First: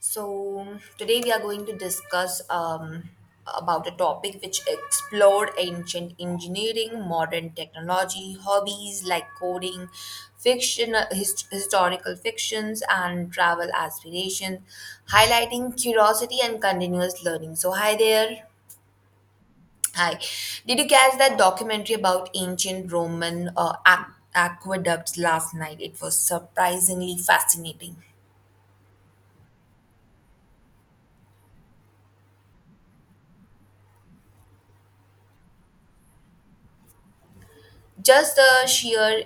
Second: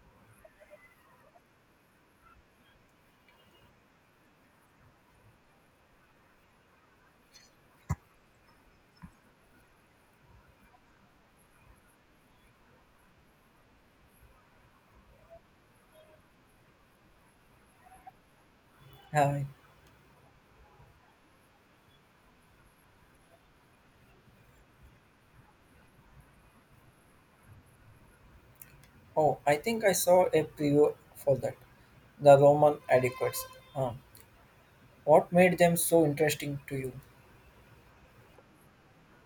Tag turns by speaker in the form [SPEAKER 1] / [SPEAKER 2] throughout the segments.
[SPEAKER 1] So today we are going to discuss about a topic which explored ancient engineering, modern technology, hobbies like coding, fiction, historical fictions, and travel aspirations, highlighting curiosity and continuous learning. So hi there.
[SPEAKER 2] Hi.
[SPEAKER 1] Hi. Did you catch that documentary about ancient Roman aqueducts last night? It was surprisingly fascinating.
[SPEAKER 2] Oh, I think I saw a preview for that. The Roman adequates. Huh. What made them so interesting to you?
[SPEAKER 1] Just the sheer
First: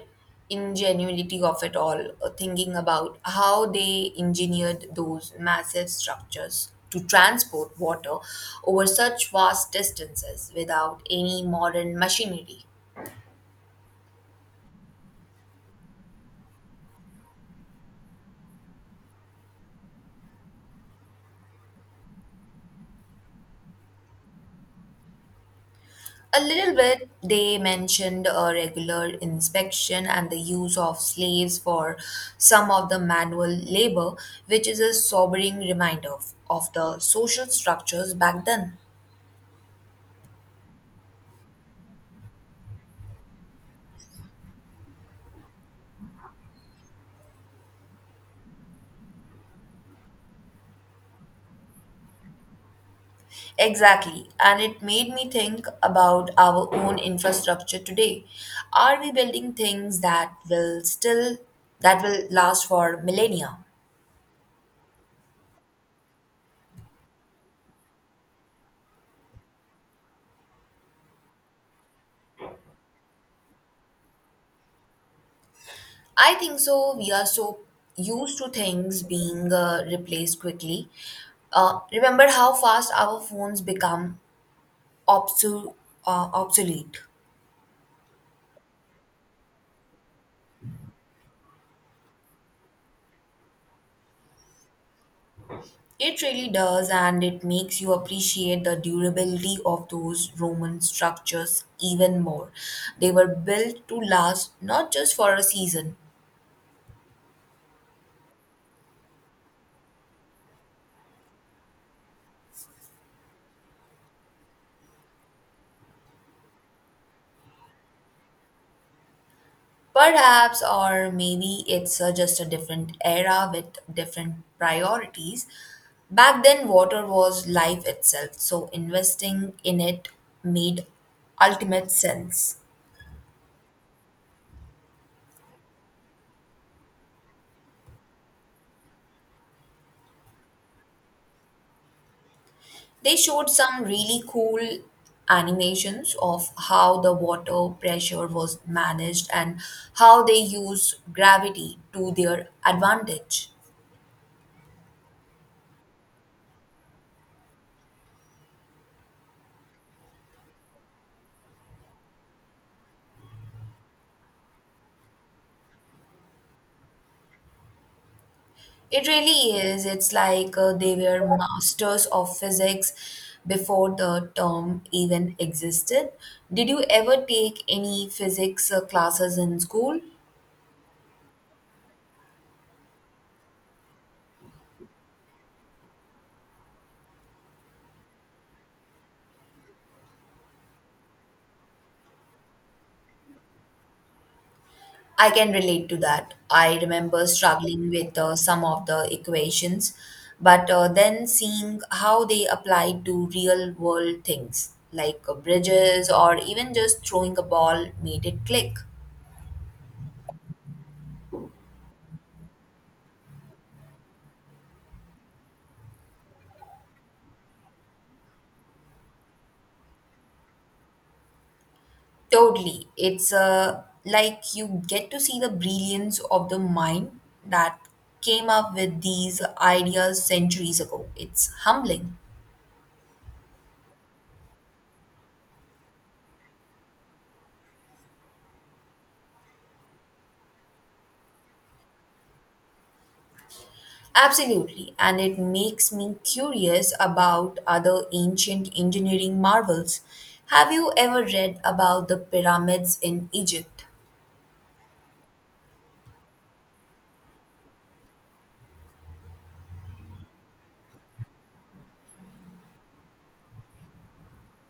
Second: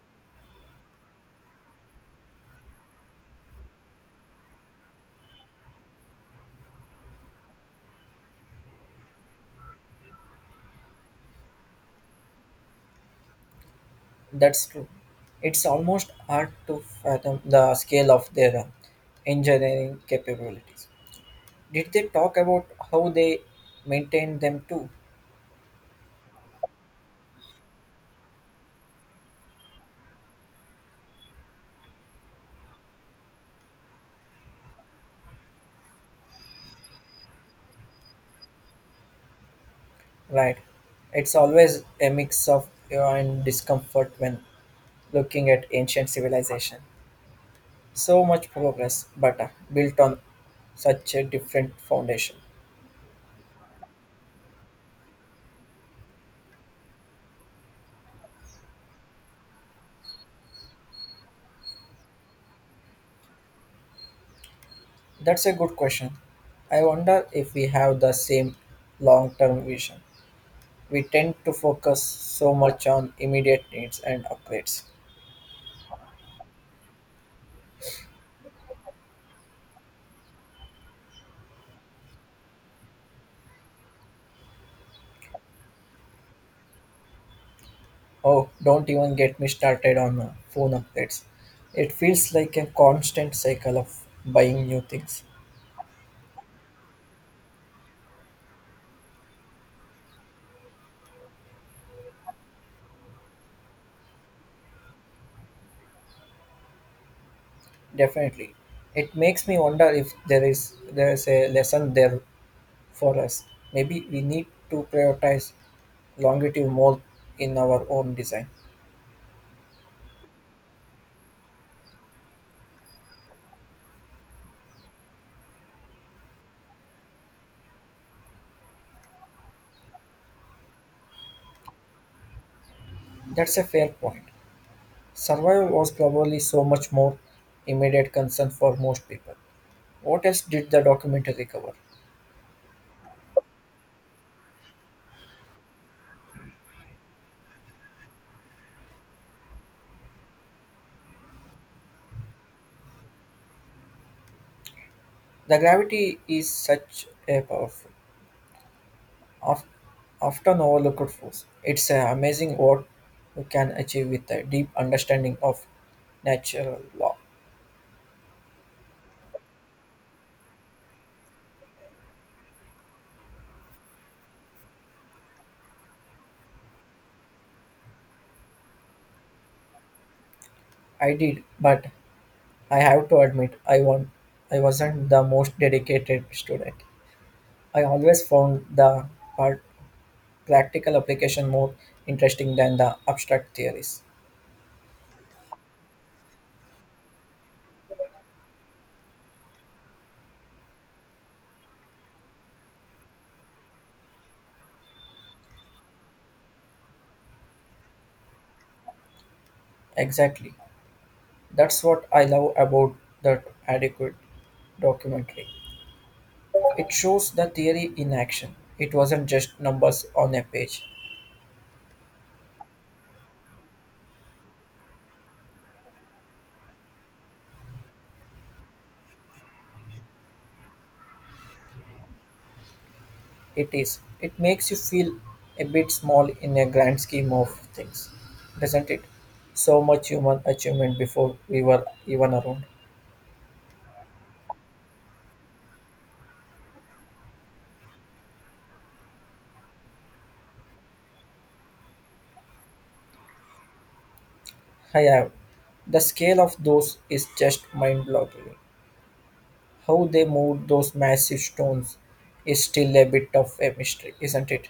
[SPEAKER 1] ingenuity of it all, thinking about how they engineered those massive structures to transport water over such vast distances without any modern machinery.
[SPEAKER 2] That's true. It's almost hard to fathom the scale of their engineering capabilities. Did they talk about how they maintained them too?
[SPEAKER 1] A little bit, they mentioned a regular inspection and the use of slaves for some of the manual labor, which is a sobering reminder of the social structures back then.
[SPEAKER 2] Right. It's always a mix of awe and discomfort when looking at ancient civilization. So much progress, but built on such a different foundation.
[SPEAKER 1] Exactly. And it made me think about our own infrastructure today. Are we building things that will still that will last for millennia?
[SPEAKER 2] That's a good question. I wonder if we have the same long term vision. We tend to focus so much on immediate needs and upgrades.
[SPEAKER 1] I think so. We are so used to things being replaced quickly. Remember how fast our phones become obsu- obsolete.
[SPEAKER 2] Oh, don't even get me started on phone upgrades. It feels like a constant cycle of buying new things.
[SPEAKER 1] It really does, and it makes you appreciate the durability of those Roman structures even more. They were built to last, not just for a season,
[SPEAKER 2] Definitely. It makes me wonder if there is a lesson there for us. Maybe we need to prioritize longevity more in our own design.
[SPEAKER 1] perhaps, or maybe it's just a different era with different priorities. Back then, water was life itself, so investing in it made ultimate sense.
[SPEAKER 2] That's a fair point. Survival was probably so much more immediate concern for most people. What else did the documentary cover?
[SPEAKER 1] They showed some really cool animations of how the water pressure was managed and how they use gravity to their advantage.
[SPEAKER 2] The gravity is such a powerful, of, often overlooked force. It's amazing what we can achieve with a deep understanding of natural law.
[SPEAKER 1] It really is. It's like they were masters of physics before the term even existed. Did you ever take any physics classes in school?
[SPEAKER 2] I did, but I have to admit, I won. I wasn't the most dedicated student. I always found the part practical application more interesting than the abstract theories.
[SPEAKER 1] I can relate to that. I remember struggling with some of the equations, but then seeing how they apply to real world things like bridges or even just throwing a ball made it click.
[SPEAKER 2] Exactly. That's what I love about that adequate documentary. It shows the theory in action. It wasn't just numbers on a page.
[SPEAKER 1] Totally. It's like you get to see the brilliance of the mind that came up with these ideas centuries ago. It's humbling.
[SPEAKER 2] It is. It makes you feel a bit small in a grand scheme of things, doesn't it? So much human achievement before we were even around.
[SPEAKER 1] Absolutely, and it makes me curious about other ancient engineering marvels. Have you ever read about the pyramids in Egypt?
[SPEAKER 2] I have. The scale of those is just mind boggling. How they moved those massive stones is still a bit of a mystery, isn't it?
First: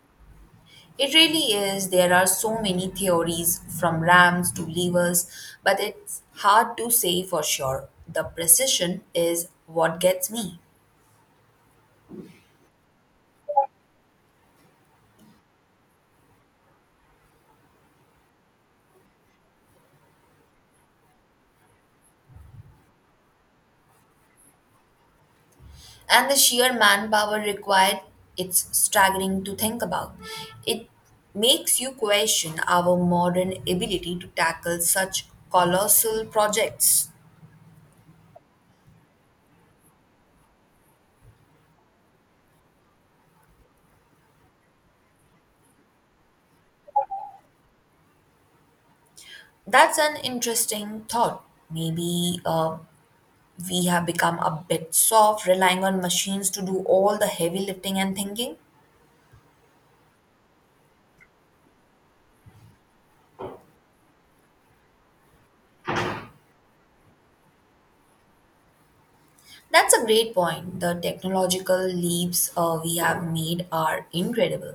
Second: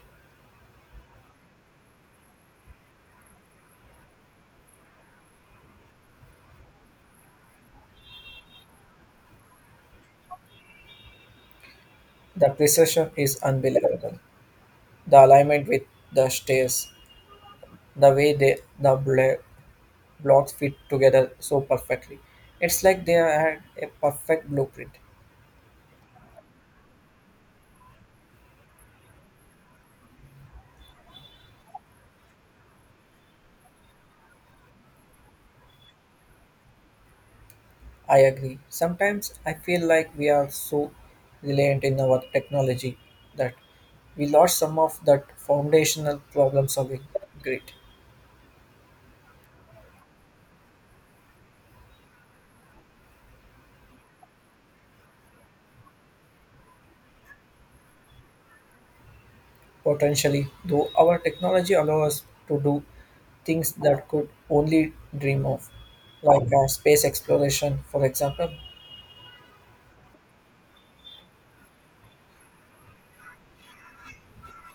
[SPEAKER 1] It really is, there are so many theories from ramps to levers, but it's hard to say for sure. The precision is what gets me.
[SPEAKER 2] The precision is unbelievable. The alignment with the stairs, the way the blocks fit together so perfectly. It's like they had a perfect blueprint.
[SPEAKER 1] And the sheer manpower required, it's staggering to think about. It makes you question our modern ability to tackle such colossal projects.
[SPEAKER 2] I agree. Sometimes I feel like we are so reliant in our technology that we lost some of that foundational problem solving grit.
[SPEAKER 1] That's an interesting thought. Maybe we have become a bit soft, relying on machines to do all the heavy lifting and thinking.
[SPEAKER 2] Potentially, though our technology allows us to do things that could only dream of, like space exploration, for example.
[SPEAKER 1] That's a great point. The technological leaps we have made are incredible.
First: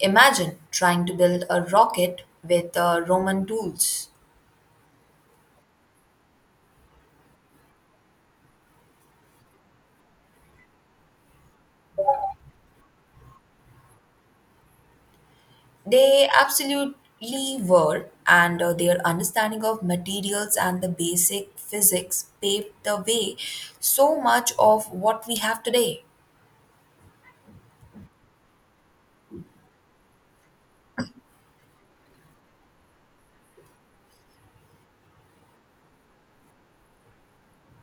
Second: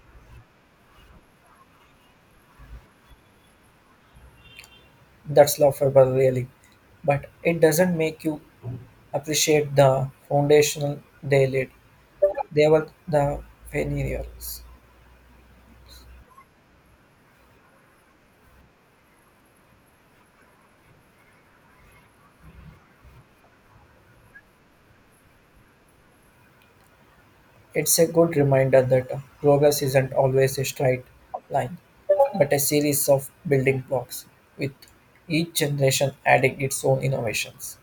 [SPEAKER 1] Imagine trying to build a rocket with roman tools.
[SPEAKER 2] That's laughable, really. But it doesn't make you appreciate the foundational they laid. They were the pioneers.
[SPEAKER 1] They absolutely were, and their understanding of materials and the basic physics paved the way so much of what we have today.
[SPEAKER 2] It's a good reminder that progress isn't always a straight line, but a series of building blocks, with each generation adding its own innovations.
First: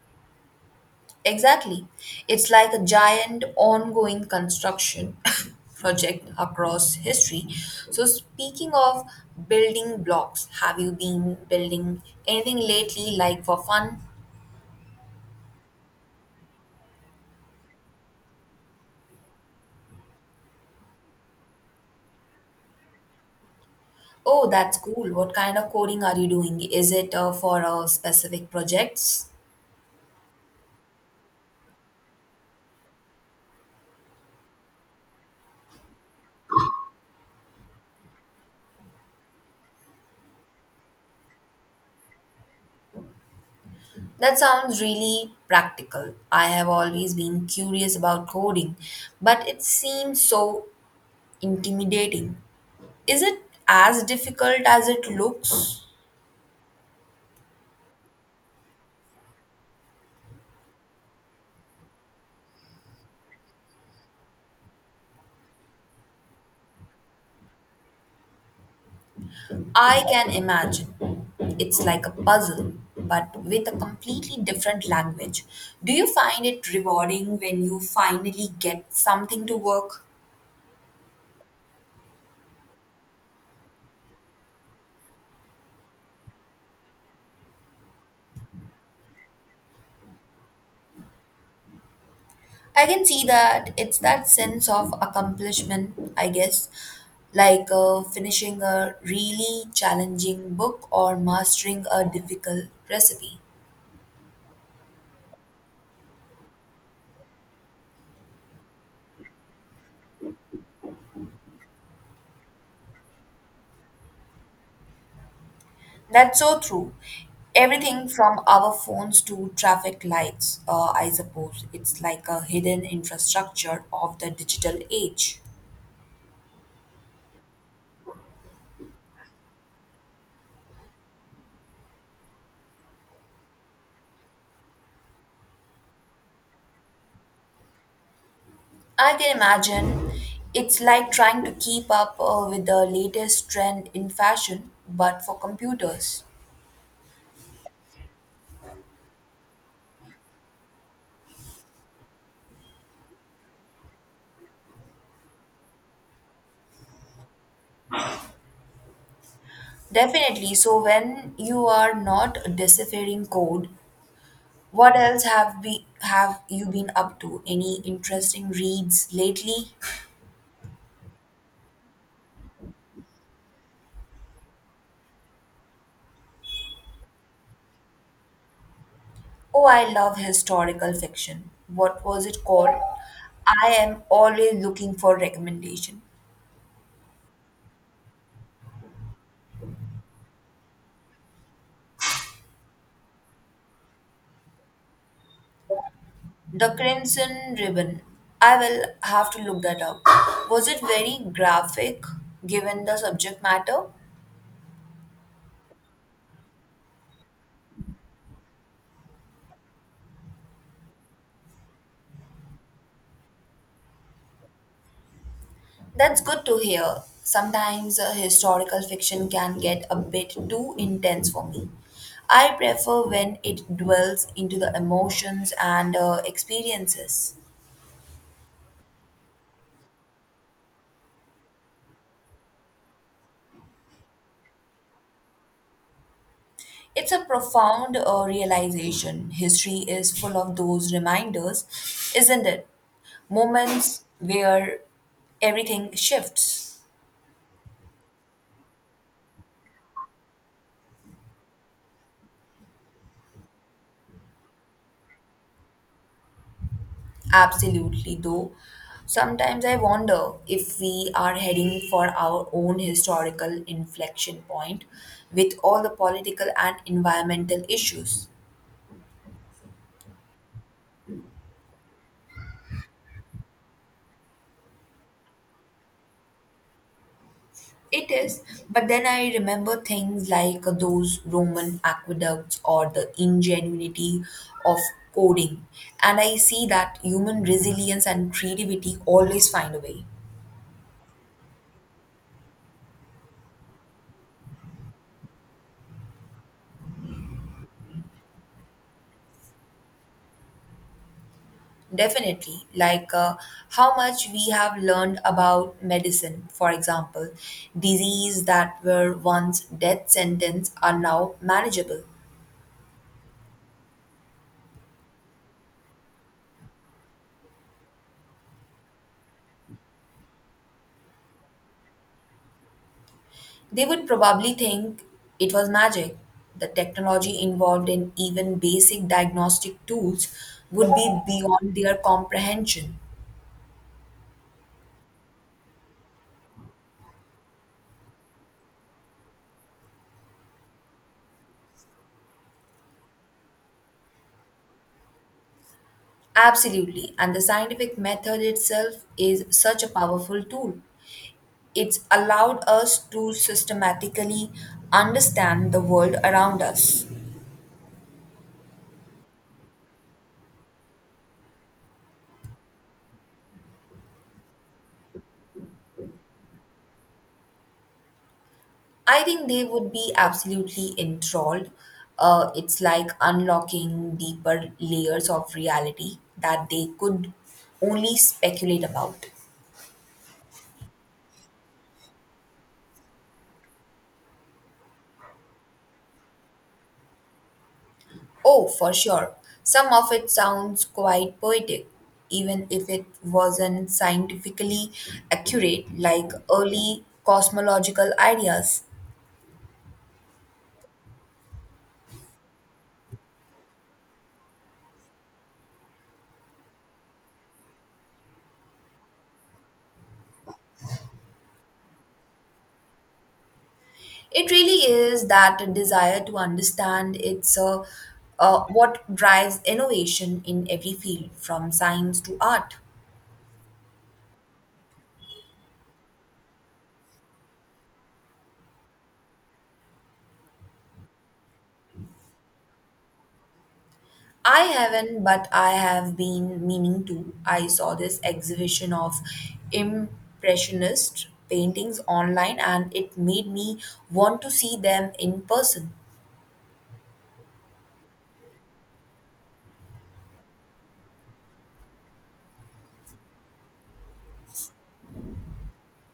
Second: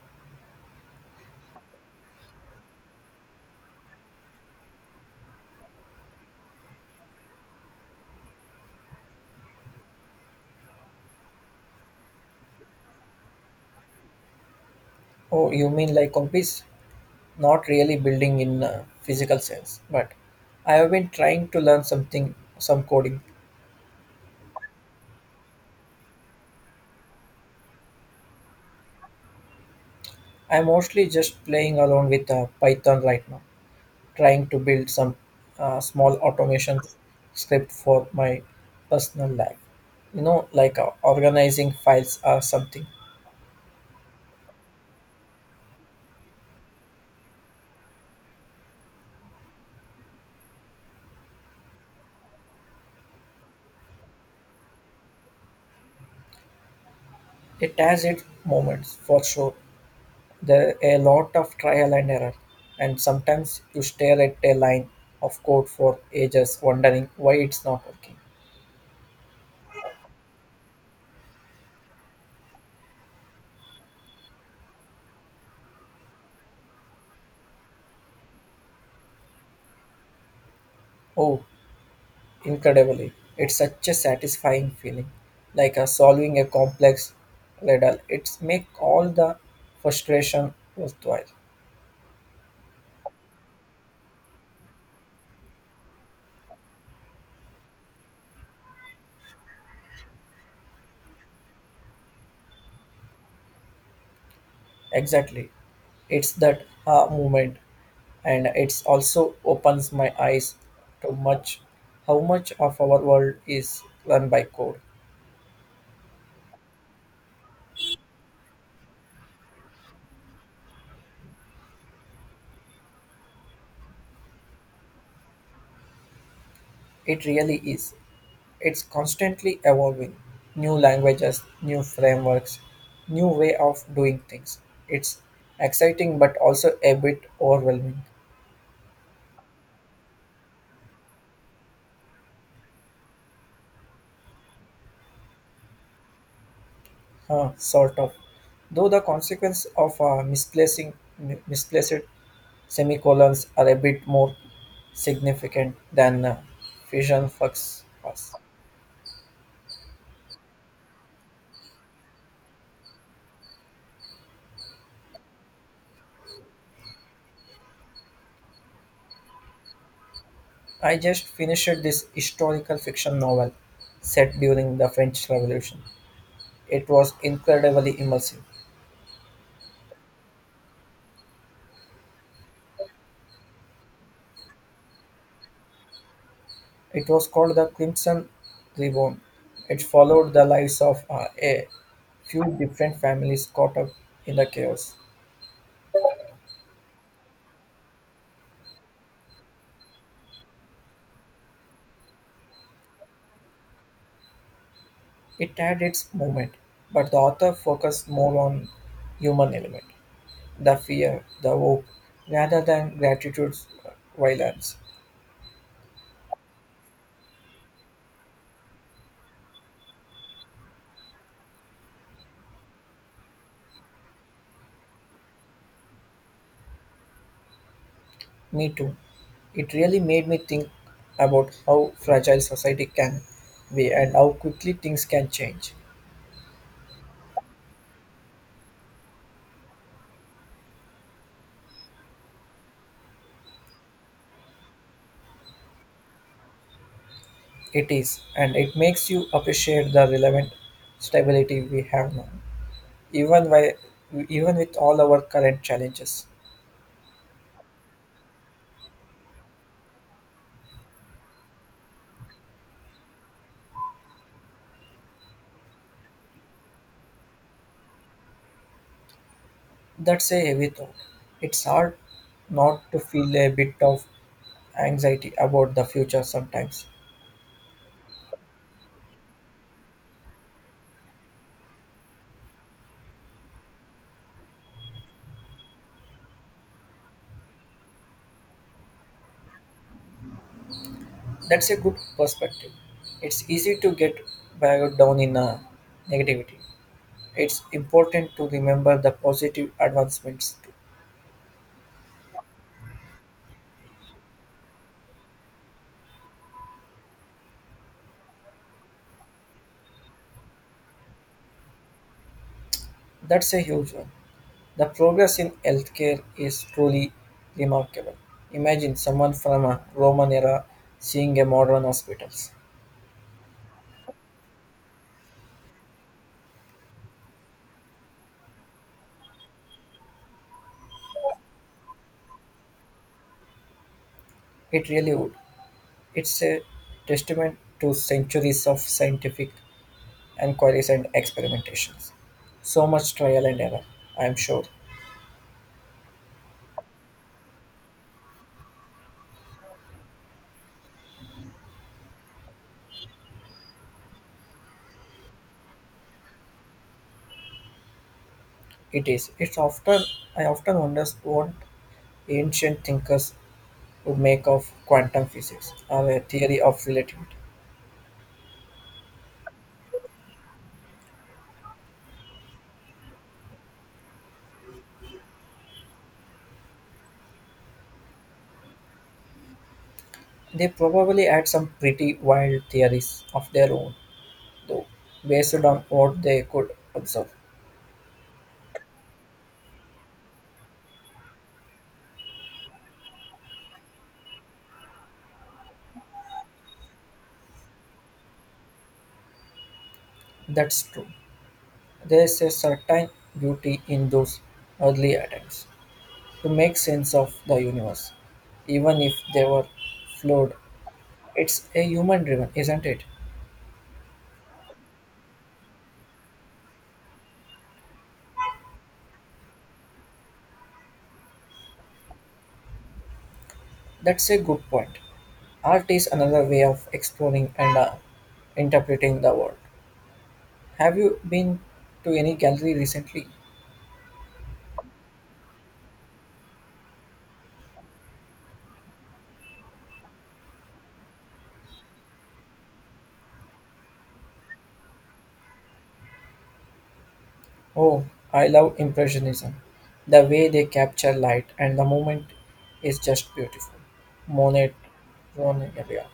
[SPEAKER 1] Exactly. It's like a giant ongoing construction project across history. So, speaking of building blocks, have you been building anything lately, like for fun?
[SPEAKER 2] Oh, you mean like hobbies? Not really building in a physical sense, but I have been trying to learn something, some coding.
[SPEAKER 1] Oh, that's cool. What kind of coding are you doing? Is it for specific projects?
[SPEAKER 2] I'm mostly just playing along with Python right now, trying to build some small automation script for my personal life. You know, like organizing files or something.
[SPEAKER 1] That sounds really practical. I have always been curious about coding, but it seems so intimidating. Is it as difficult as it looks?
[SPEAKER 2] It has its moments for sure. There are a lot of trial and error, and sometimes you stare at a line of code for ages wondering why it's not working.
[SPEAKER 1] I can imagine. It's like a puzzle, but with a completely different language. Do you find it rewarding when you finally get something to work?
[SPEAKER 2] Oh, incredibly, it's such a satisfying feeling, like solving a complex riddle. It's make all the frustration worthwhile.
[SPEAKER 1] I can see that. It's that sense of accomplishment, I guess, like finishing a really challenging book or mastering a difficult recipe.
[SPEAKER 2] Exactly, it's that moment, and it's also opens my eyes to much how much of our world is run by code.
[SPEAKER 1] That's so true. Everything from our phones to traffic lights, I suppose. It's like a hidden infrastructure of the digital age.
[SPEAKER 2] It really is. It's constantly evolving. New languages, new frameworks, new way of doing things. It's exciting but also a bit overwhelming.
[SPEAKER 1] I can imagine. It's like trying to keep up with the latest trend in fashion, but for computers.
[SPEAKER 2] Sort of. Though the consequence of misplaced semicolons are a bit more significant than Fusion Flux was.
[SPEAKER 1] Definitely. So when you are not deciphering code, what else have you been up to? Any interesting reads lately?
[SPEAKER 2] I just finished this historical fiction novel set during the French Revolution. It was incredibly immersive.
[SPEAKER 1] Oh, I love historical fiction. What was it called? I am always looking for recommendation.
[SPEAKER 2] It was called The Crimson Ribbon. It followed the lives of a few different families caught up in the chaos.
[SPEAKER 1] The Crimson Ribbon. I will have to look that up. Was it very graphic given the subject matter?
[SPEAKER 2] It had its moment, but the author focused more on human element, the fear, the hope, rather than gratitude's violence.
[SPEAKER 1] That's good to hear. Sometimes historical fiction can get a bit too intense for me. I prefer when it dwells into the emotions and experiences.
[SPEAKER 2] Me too. It really made me think about how fragile society can be and how quickly things can change.
[SPEAKER 1] It's a profound realization. History is full of those reminders, isn't it? Moments where everything shifts.
[SPEAKER 2] It is, and it makes you appreciate the relevant stability we have now, even while, even with all our current challenges.
[SPEAKER 1] Absolutely, though. Sometimes I wonder if we are heading for our own historical inflection point with all the political and environmental issues.
[SPEAKER 2] That's a heavy thought. It's hard not to feel a bit of anxiety about the future sometimes.
[SPEAKER 1] It is, but then I remember things like those Roman aqueducts or the ingenuity of coding, and I see that human resilience and creativity always find a way.
[SPEAKER 2] That's a good perspective. It's easy to get bogged down in negativity. It's important to remember the positive advancements too.
[SPEAKER 1] Definitely. Like how much we have learned about medicine, for example. Disease that were once death sentence are now manageable.
[SPEAKER 2] That's a huge one. The progress in healthcare is truly remarkable. Imagine someone from a Roman era seeing a modern hospitals.
[SPEAKER 1] They would probably think it was magic. The technology involved in even basic diagnostic tools would be beyond their comprehension.
[SPEAKER 2] It really would. It's a testament to centuries of scientific inquiries and experimentations so much trial and error, I am sure.
[SPEAKER 1] Absolutely. And the scientific method itself is such a powerful tool. It's allowed us to systematically understand the world around us.
[SPEAKER 2] It is. It's often I often wonder what ancient thinkers would make of quantum physics or a theory of relativity.
[SPEAKER 1] I think they would be absolutely enthralled. It's like unlocking deeper layers of reality that they could only speculate about.
[SPEAKER 2] They probably had some pretty wild theories of their own, though, based on what they could observe.
[SPEAKER 1] Oh, for sure. Some of it sounds quite poetic, even if it wasn't scientifically accurate, like early cosmological ideas.
[SPEAKER 2] That's true. There's a certain beauty in those early attempts to make sense of the universe, even if they were flawed. It's a human driven, isn't it?
[SPEAKER 1] It really is that desire to understand. It's what drives innovation in every field, from science to art.
[SPEAKER 2] That's a good point. Art is another way of exploring and interpreting the world. Have you been to any gallery recently?
[SPEAKER 1] I haven't, but I have been meaning to. I saw this exhibition of impressionist paintings online and it made me want to see them in person.
[SPEAKER 2] Oh, I love Impressionism. The way they capture light and the moment is just beautiful. Monet, Monet, yeah.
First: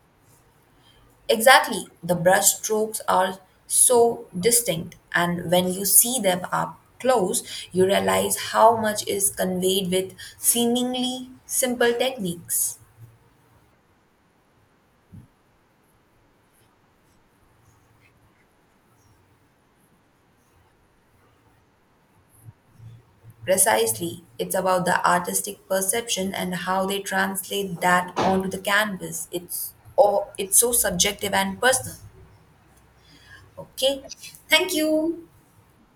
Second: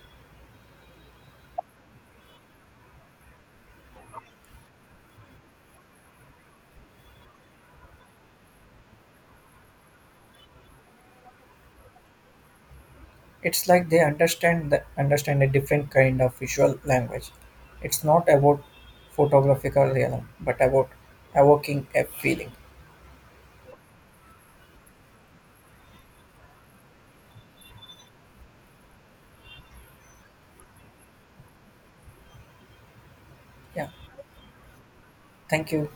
[SPEAKER 1] Exactly, the brush strokes are so distinct, and when you see them up close, you realize how much is conveyed with seemingly simple techniques.
[SPEAKER 2] It's like understand a different kind of visual language. It's not about photographical realism, but about evoking a feeling.
[SPEAKER 1] Precisely, it's about the artistic perception and how they translate that onto the canvas. It's oh, it's so subjective and personal.
[SPEAKER 2] Yeah,
[SPEAKER 1] Okay, thank you.
[SPEAKER 2] thank you.